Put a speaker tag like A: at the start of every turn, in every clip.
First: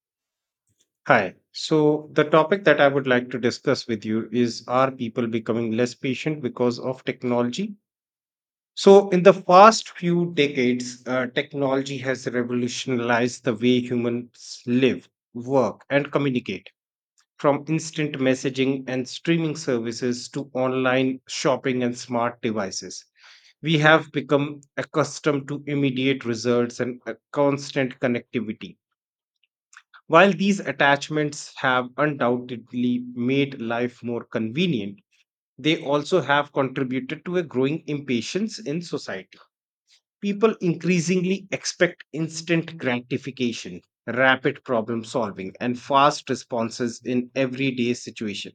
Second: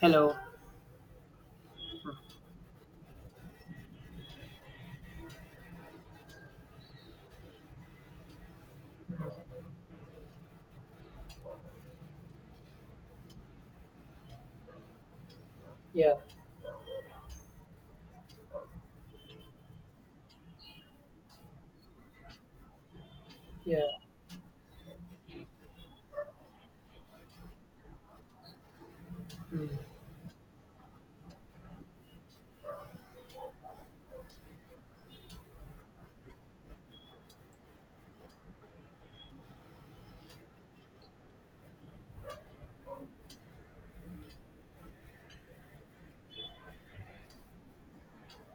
A: Hello.
B: Hi. So, the topic that I would like to discuss with you is, are people becoming less patient because of technology? So, in the past few decades, technology has revolutionized the way humans live, work, and
A: Yeah,
B: communicate. From instant messaging and streaming services to online shopping and smart devices, we
A: yeah,
B: have become accustomed to immediate results and a constant connectivity, while these attachments have undoubtedly made life more convenient, they also have contributed to a growing impatience in society. People increasingly expect instant gratification, rapid problem solving, and fast responses in everyday situations.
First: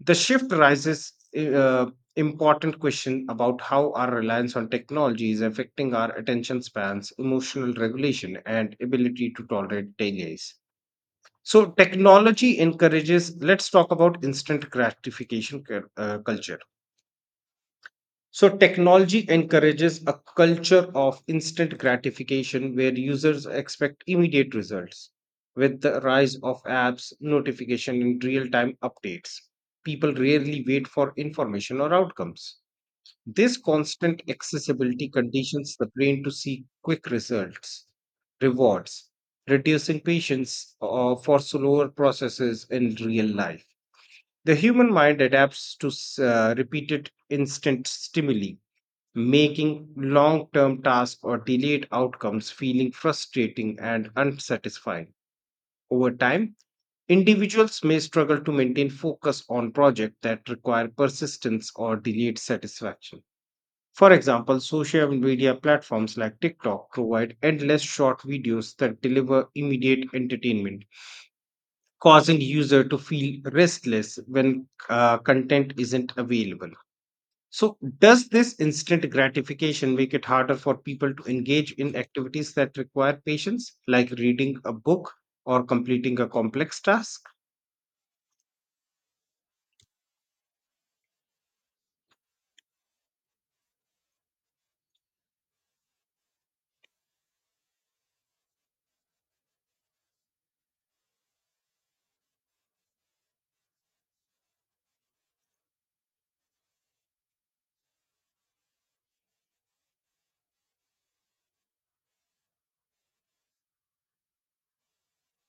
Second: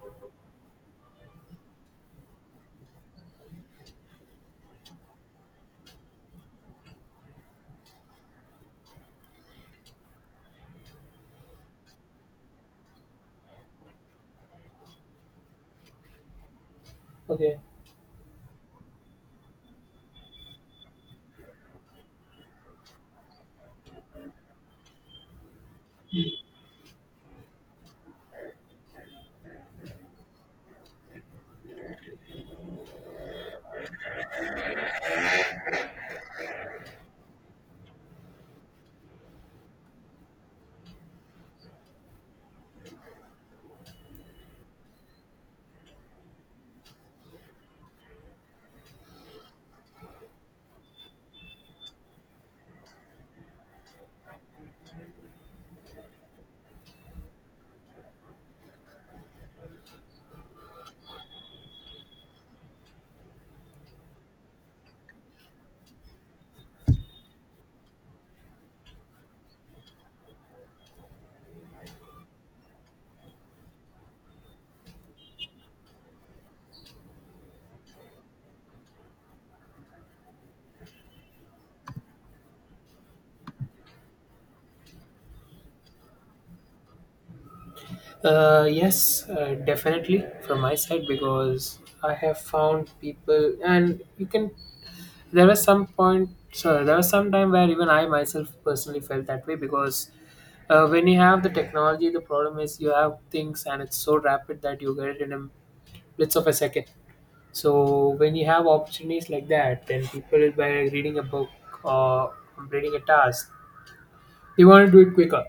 B: The shift raises important question about how our reliance on technology is affecting our attention spans, emotional regulation, and ability to tolerate delays. So technology encourages, let's talk about instant gratification culture.
A: okay.
B: So technology encourages a culture of instant gratification where users expect immediate results. With the rise of apps, notification and real-time updates, people rarely wait for information or outcomes. This constant accessibility conditions the brain to seek quick results, rewards, reducing patience for slower processes in real life. The human mind adapts to repeated instant stimuli, making long term tasks or delayed outcomes feeling frustrating and unsatisfying. Over time, individuals may struggle to maintain focus on projects that require persistence or delayed satisfaction. For example, social media platforms like TikTok provide endless short videos that deliver immediate entertainment, causing user to feel restless when content isn't available. So, does this instant gratification make it harder for people to engage in activities that require patience, like reading a book or completing a complex task?
A: Yes, definitely from my side because I have found people, and you can. There was some point, so there was some time where even I myself personally felt that way because when you have the technology, the problem is you have things and it's so rapid that you get it in a blitz of a second. So when you have opportunities like that, then people by reading a book or completing a task, they want to do it quicker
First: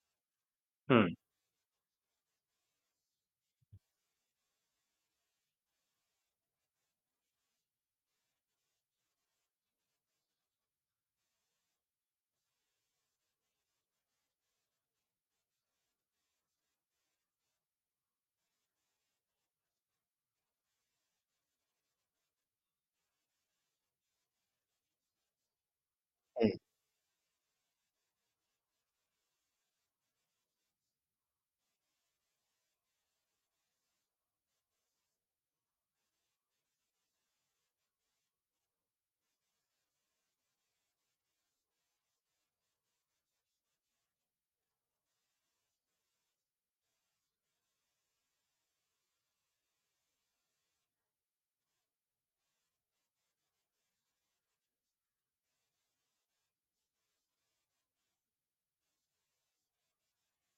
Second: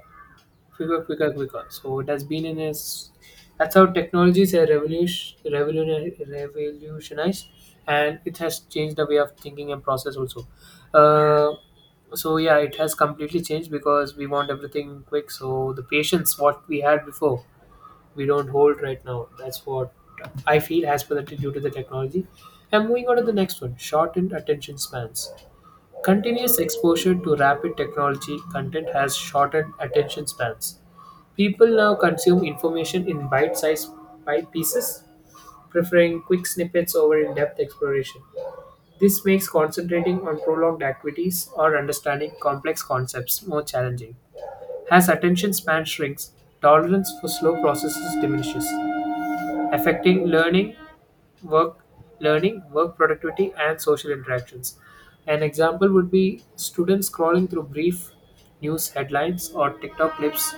A: quicker,
B: Hmm.
A: quicker, quicker. So it has been in its. That's how technologies have revolutionized, and it has changed the way of thinking and process also. Uh, so yeah, it has completely changed because we want everything quick. So the patience what we had before, we don't hold right now. That's what I feel has been due to the technology. And moving on to the next one, shortened attention spans. Continuous exposure to rapid technology content has shortened attention spans. People now consume information in bite sized bite pieces, preferring quick snippets over in depth exploration. This makes concentrating on prolonged activities or understanding complex concepts more challenging. As attention span shrinks, tolerance for slow processes diminishes, affecting work learning, work productivity, and social interactions. An example would be students scrolling through brief news headlines or TikTok clips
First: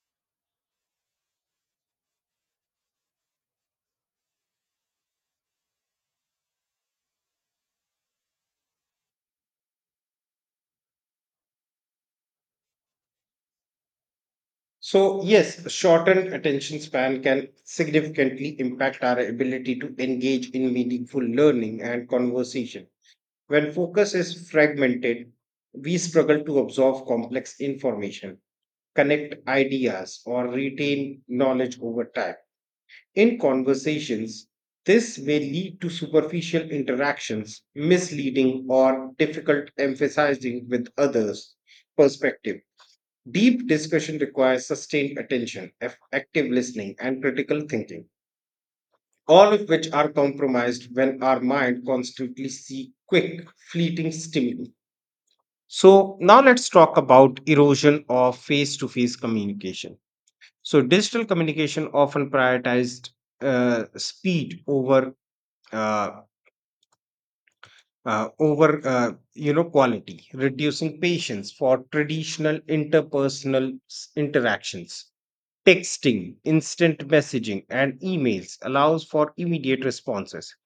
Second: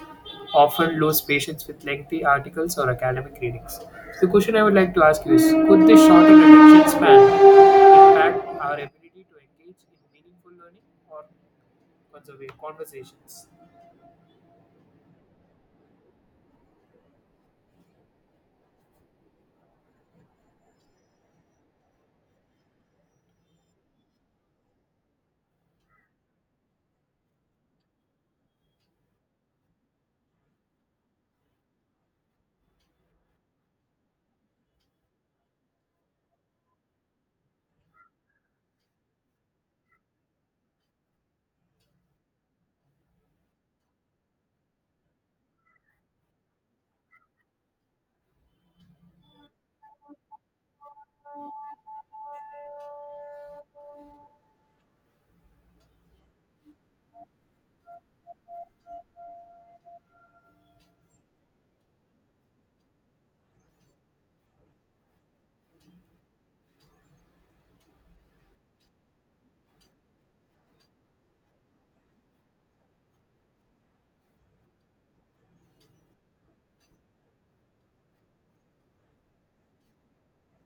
A: often lose patience with lengthy articles or academic readings. So the question I would like to ask you is, could this shorter attention span impact our ability to engage in meaningful learning or conversations?
B: So, yes, shortened attention span can significantly impact our ability to engage in meaningful learning and conversation. When focus is fragmented, we struggle to absorb complex information, connect ideas, or retain knowledge over time. In conversations, this may lead to superficial interactions, misleading or difficult emphasizing with others' perspective. Deep discussion requires sustained attention, active listening, and critical thinking, all of which are compromised when our mind constantly seeks quick, fleeting stimuli. So, now let's talk about erosion of face to face communication. So, digital communication often prioritized speed over uh, quality, reducing patience for traditional interpersonal interactions, texting, instant messaging, and emails allows for immediate responses,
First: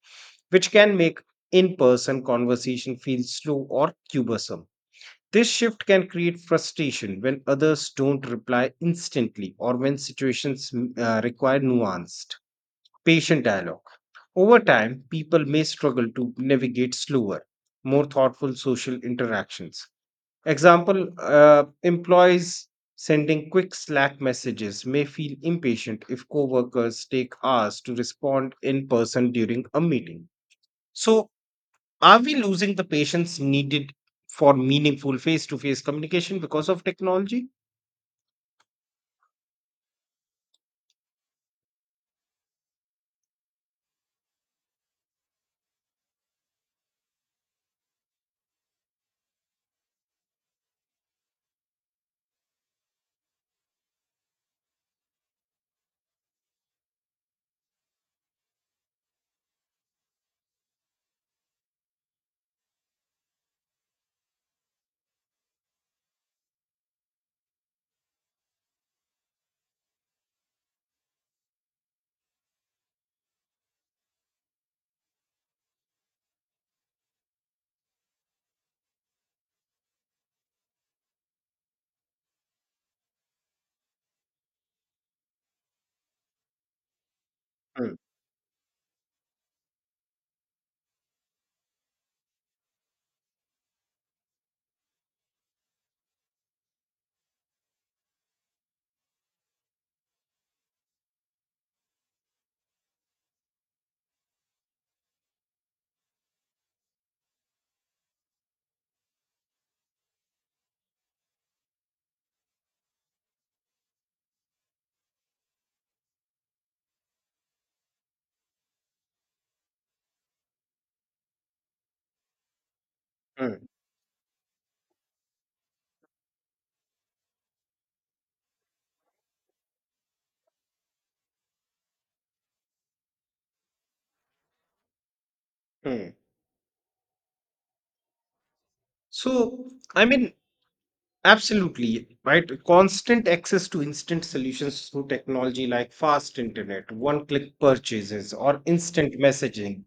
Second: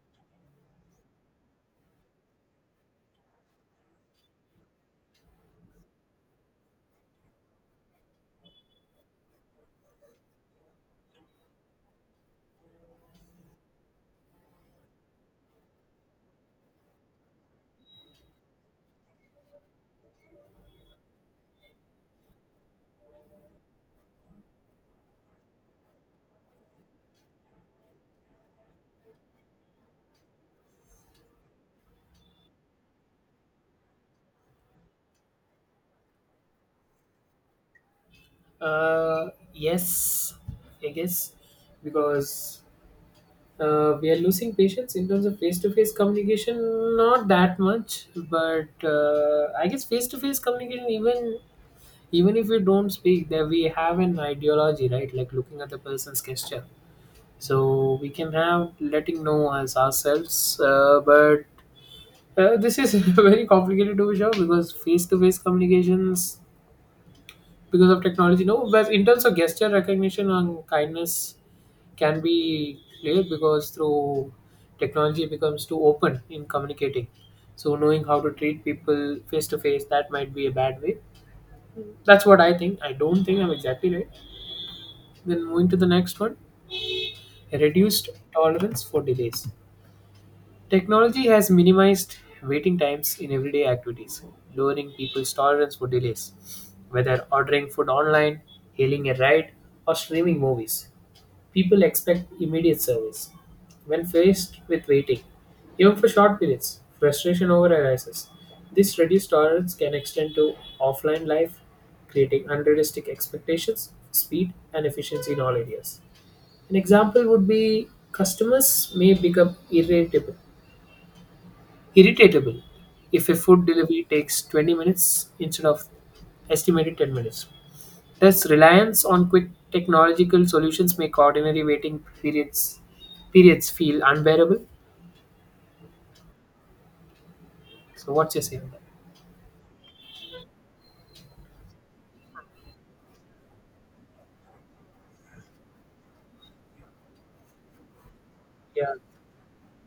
B: which can make in-person conversation feel slow or cumbersome. This shift can create frustration when others don't reply instantly or when situations require nuanced, patient dialogue. Over time, people may struggle to navigate slower, more thoughtful social interactions. Example, employees sending quick Slack messages may feel impatient if coworkers take hours to respond in person during a meeting. So, are we losing the patience needed for meaningful face to face communication because of technology?
A: Uh, yes, I guess because we are losing patience in terms of face-to-face communication, not that much, but I guess face-to-face communication, even if we don't speak there, we have an ideology, right? Like looking at the person's gesture, so we can have letting know as ourselves, but this is very complicated to be sure, because face-to-face communications because of technology, no, but in terms of gesture recognition and kindness, can be clear because through technology becomes too open in communicating, so knowing how to treat people face to face, that might be a bad way. That's what I think. I don't think I'm exactly right. Then moving to the next one,
B: Mm,
A: reduced tolerance for delays. Technology has minimized waiting times in everyday activities, lowering people's tolerance for delays, whether ordering food online, hailing a ride, or streaming movies. People expect immediate service. When faced with waiting, even for short periods, frustration over arises. This reduced tolerance can extend to offline life, creating unrealistic expectations, speed, and efficiency in all areas. An example would be customers may become irritatable if a
B: mm,
A: food delivery takes 20 minutes instead of estimated 10 minutes. Thus, reliance on quick technological solutions make ordinary waiting periods periods feel unbearable.
B: mm.
A: So, what's your say on that?
B: So, I mean, absolutely, right? Constant access to instant solutions through technology like fast internet, one-click purchases, or
A: Yeah,
B: instant messaging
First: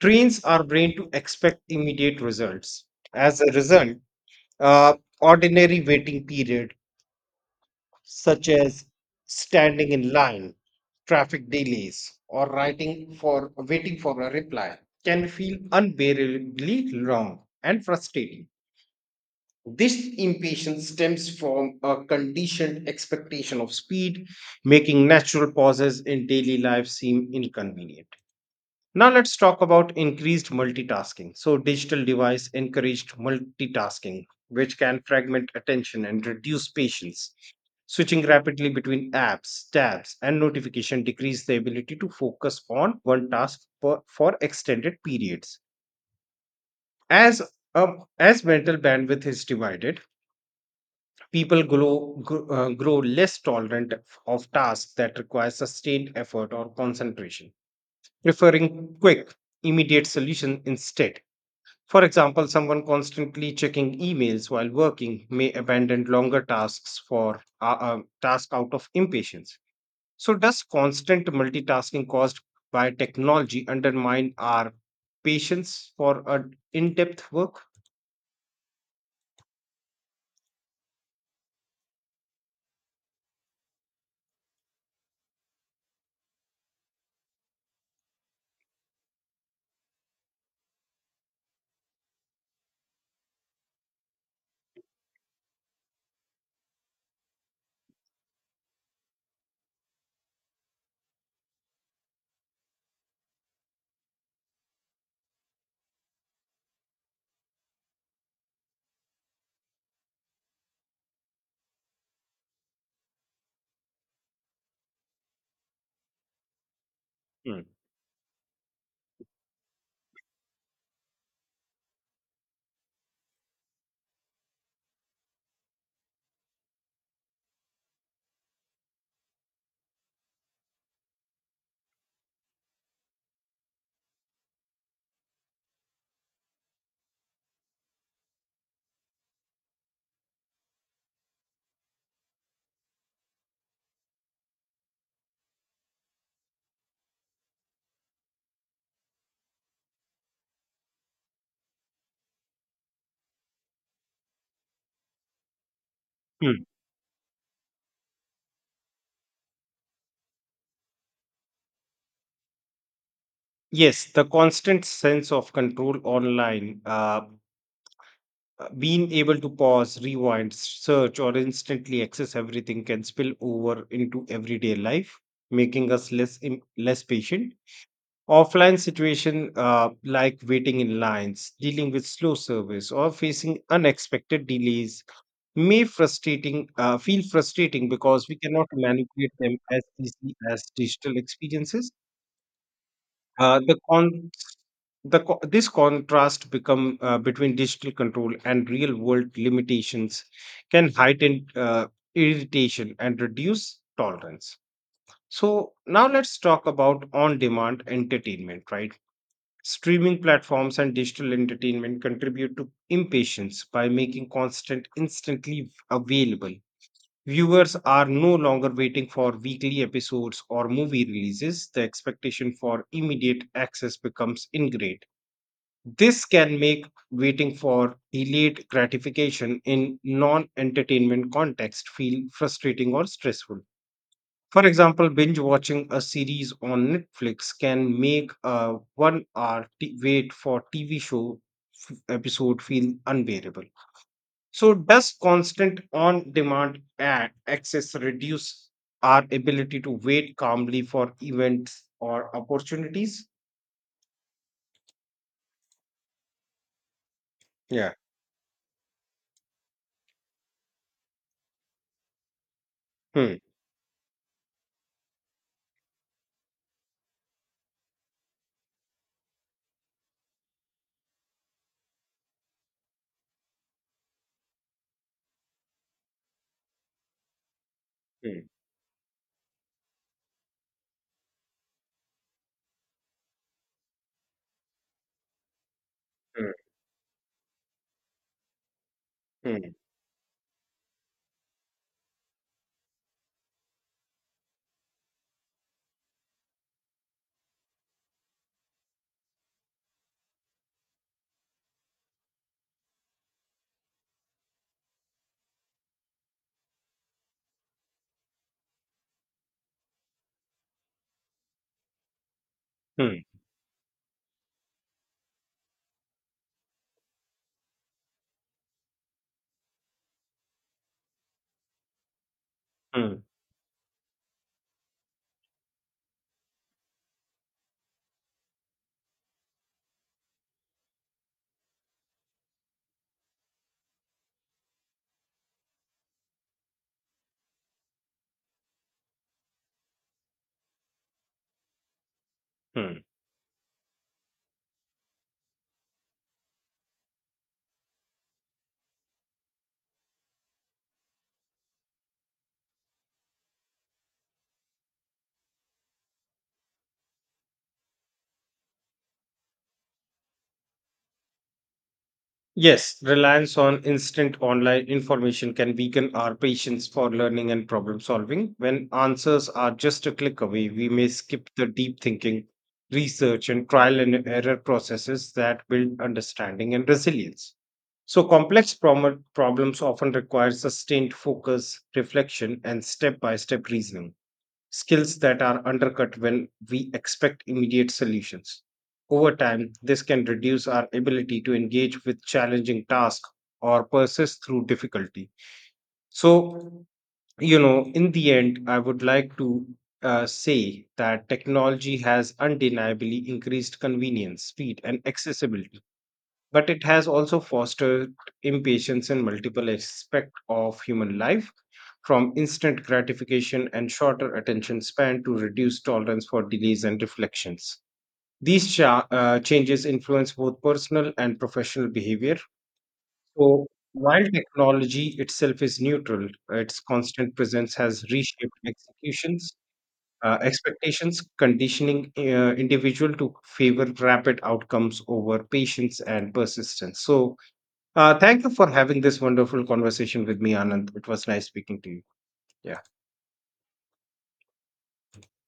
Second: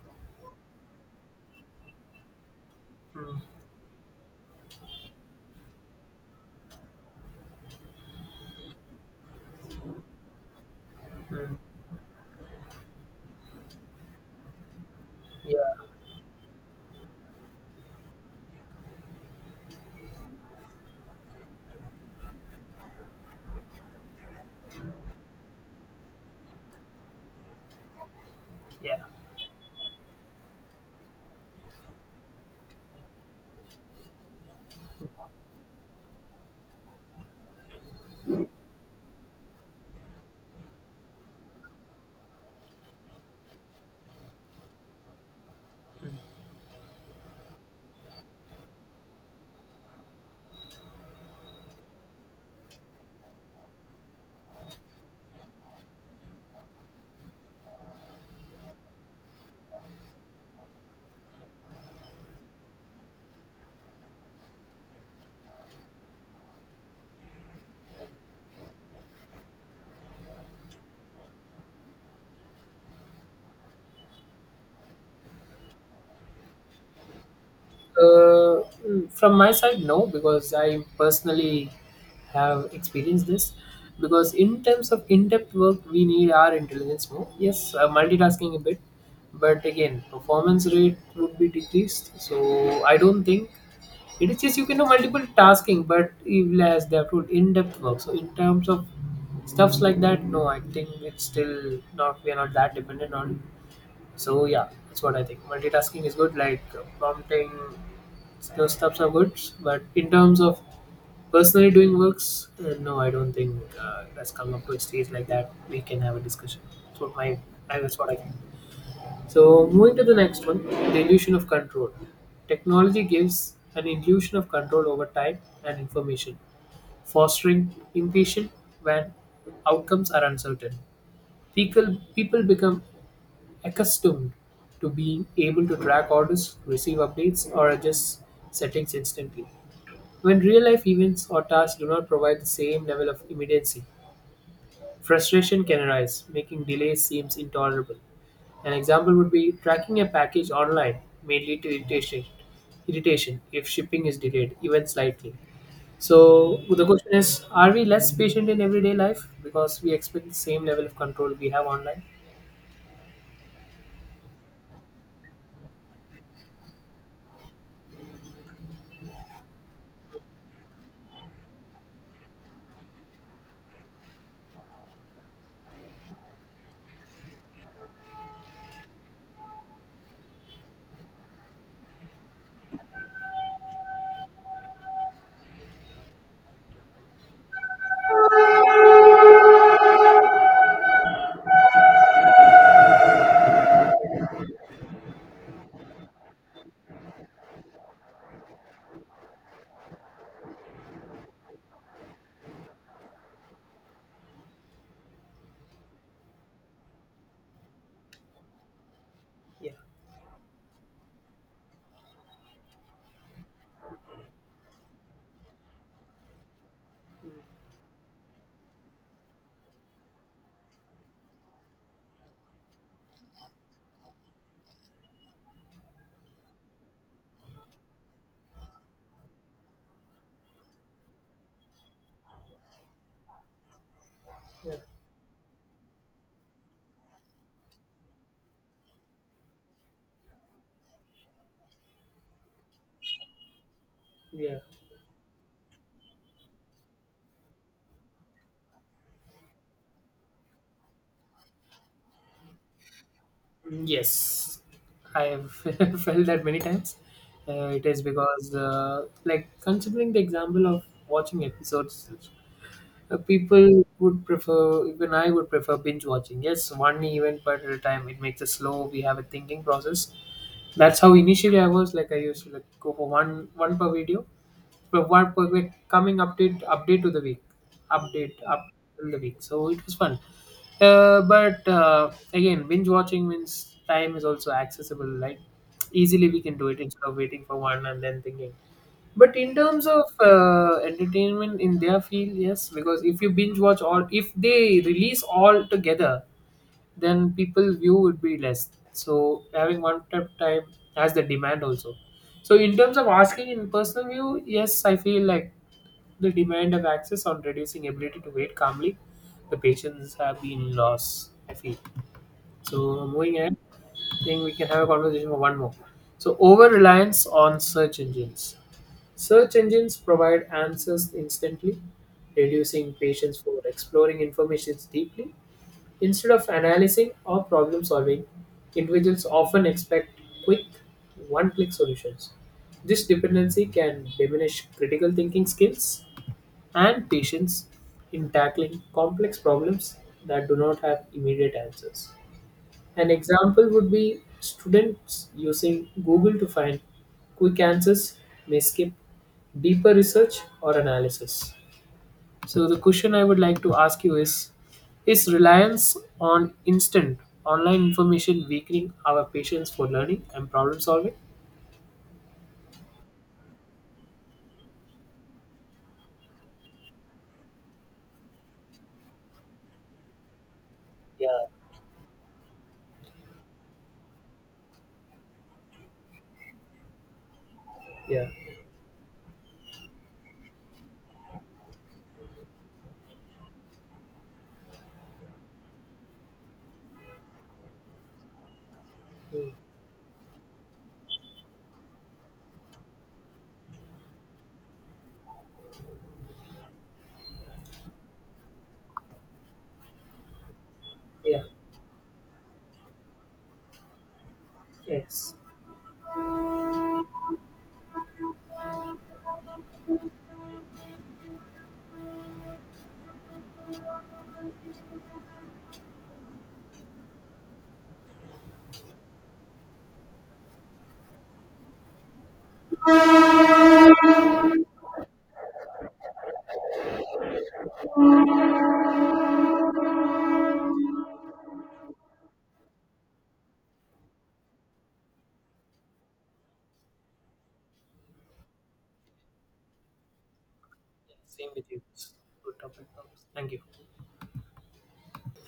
B: trains our brain to expect immediate results. As a result, uh, ordinary waiting period such as standing in line, traffic
A: mm,
B: delays, or writing for waiting for a reply, can feel
A: yeah,
B: unbearably long and frustrating. This impatience stems from a conditioned expectation of speed, making natural pauses in daily life seem inconvenient.
A: yeah.
B: Now let's talk about increased multitasking. So digital device encouraged multitasking, which can fragment attention and reduce patience. Switching rapidly between apps, tabs, and notification decrease the ability to focus on one task for extended periods. As as mental bandwidth is divided, grow less tolerant of tasks that require sustained effort or concentration, preferring quick, immediate solution instead. For example, someone constantly checking emails while working may abandon longer tasks for task out of impatience. So, does constant multitasking caused by technology undermine our patience for in-depth work?
A: Uh, from my side, no, because I personally have experienced this. Because in terms of in-depth work, we need our intelligence more. Yes, multitasking a bit, but again, performance rate would be decreased. So I don't think it is just you can do multiple tasking, but even less they have to do in-depth work, so in terms of stuffs like that, no, I think it's still not, we are not that dependent on it. So yeah, that's what I think. Multitasking is good, like prompting those stuffs are good, but in terms of personally doing works, no, I don't think that's come up to a stage like that we can have a discussion. So my,
B: Hmm.
A: I, that's what I think. So, moving to the next one, the illusion of control. Technology gives an illusion of control over time and information, fostering impatience when outcomes are uncertain. People become accustomed to being able to track orders, receive updates, or adjust settings instantly. When real life events or tasks do not provide the same level of immediacy, frustration can arise, making delays seem intolerable. An example would be tracking a package online may lead to irritation if shipping is delayed, even slightly. So
B: Hmm.
A: the question is, are we less patient in everyday life because we expect the same level of control we have online?
B: Yes, the constant sense of control online being able to pause, rewind, search, or instantly access everything can spill over into everyday life, making us less patient. Offline situation like waiting in lines, dealing with slow service, or facing unexpected delays may frustrating feel frustrating because we cannot manipulate them as easily as digital experiences. The con- the co- This contrast become between digital control and real world limitations can heighten irritation and reduce tolerance. So now let's talk about on demand entertainment, right?
A: Yeah,
B: Streaming platforms and digital entertainment contribute to impatience by making constant instantly available. Viewers are no longer waiting for weekly episodes or movie releases. The expectation for immediate access becomes ingrained. This can make waiting for delayed gratification in non entertainment context feel frustrating or stressful. For
A: yeah,
B: example, binge watching a series on Netflix can make a 1 hour wait for TV show episode feel unbearable.
A: yeah.
B: So, does constant on demand access reduce our ability to wait calmly for events or opportunities?
A: Yes, I have felt that many times. It
B: Yeah.
A: is because, like, considering the example of watching episodes,
B: Hmm,
A: people would prefer, even I would prefer binge watching. Yes, one event per at a time. It makes us slow. We have a thinking process. That's how initially I was like. I used to like go for one per video, provide perfect coming update to the week, update
B: hmm,
A: up till the week, so it was fun. But again, binge watching means time is also accessible, like easily we
B: hmm,
A: can do it instead of waiting for one and then thinking. But in
B: hmm,
A: terms of entertainment in their field, yes, because if you binge watch all, if they release all together, then people view would be less. So having one step time has the demand also. So in terms of asking in personal view, yes, I feel like the demand of access on reducing ability to wait calmly, the patients have been lost. I feel so.
B: hmm,
A: Moving ahead, I think we can have a conversation for one more. So over reliance on search engines. Search engines provide answers instantly, reducing
B: hmm,
A: patience for exploring information deeply. Instead of analyzing or problem solving, individuals often expect quick, one click solutions. This dependency can diminish critical thinking skills and patience in tackling complex problems that do not have immediate answers.
B: hmm.
A: An example would be students using Google to find quick answers may skip deeper research or analysis. So, the question I would like to ask you is reliance on instant online information weakening our patience for learning and problem solving?
B: Yes, reliance on instant online information can weaken our patience for learning and problem solving. When answers are just a click away, we may
A: Yeah,
B: skip the deep thinking, research, and trial and error processes that build understanding and resilience. So,
A: yeah,
B: complex problems often require sustained focus, reflection, and step by step reasoning, skills that are undercut when we expect immediate solutions. Over
A: mm,
B: time, this can reduce our ability to engage with challenging tasks or persist through difficulty. So, you know, in the end, I would like to say that
A: yeah,
B: technology has undeniably increased convenience, speed, and
A: yes.
B: accessibility, but it has also fostered impatience in multiple aspects of human life, from instant gratification and shorter attention span to reduced tolerance for delays and reflections. These changes influence both personal and professional behavior. So, while technology itself is neutral, its constant presence has reshaped executions, expectations, conditioning individual to favor rapid outcomes over patience and persistence. So, thank you for having this wonderful conversation with me, Anand. It was nice
A: Same with
B: speaking
A: you.
B: to you.
A: Good
B: Yeah.
A: topic. Thank you.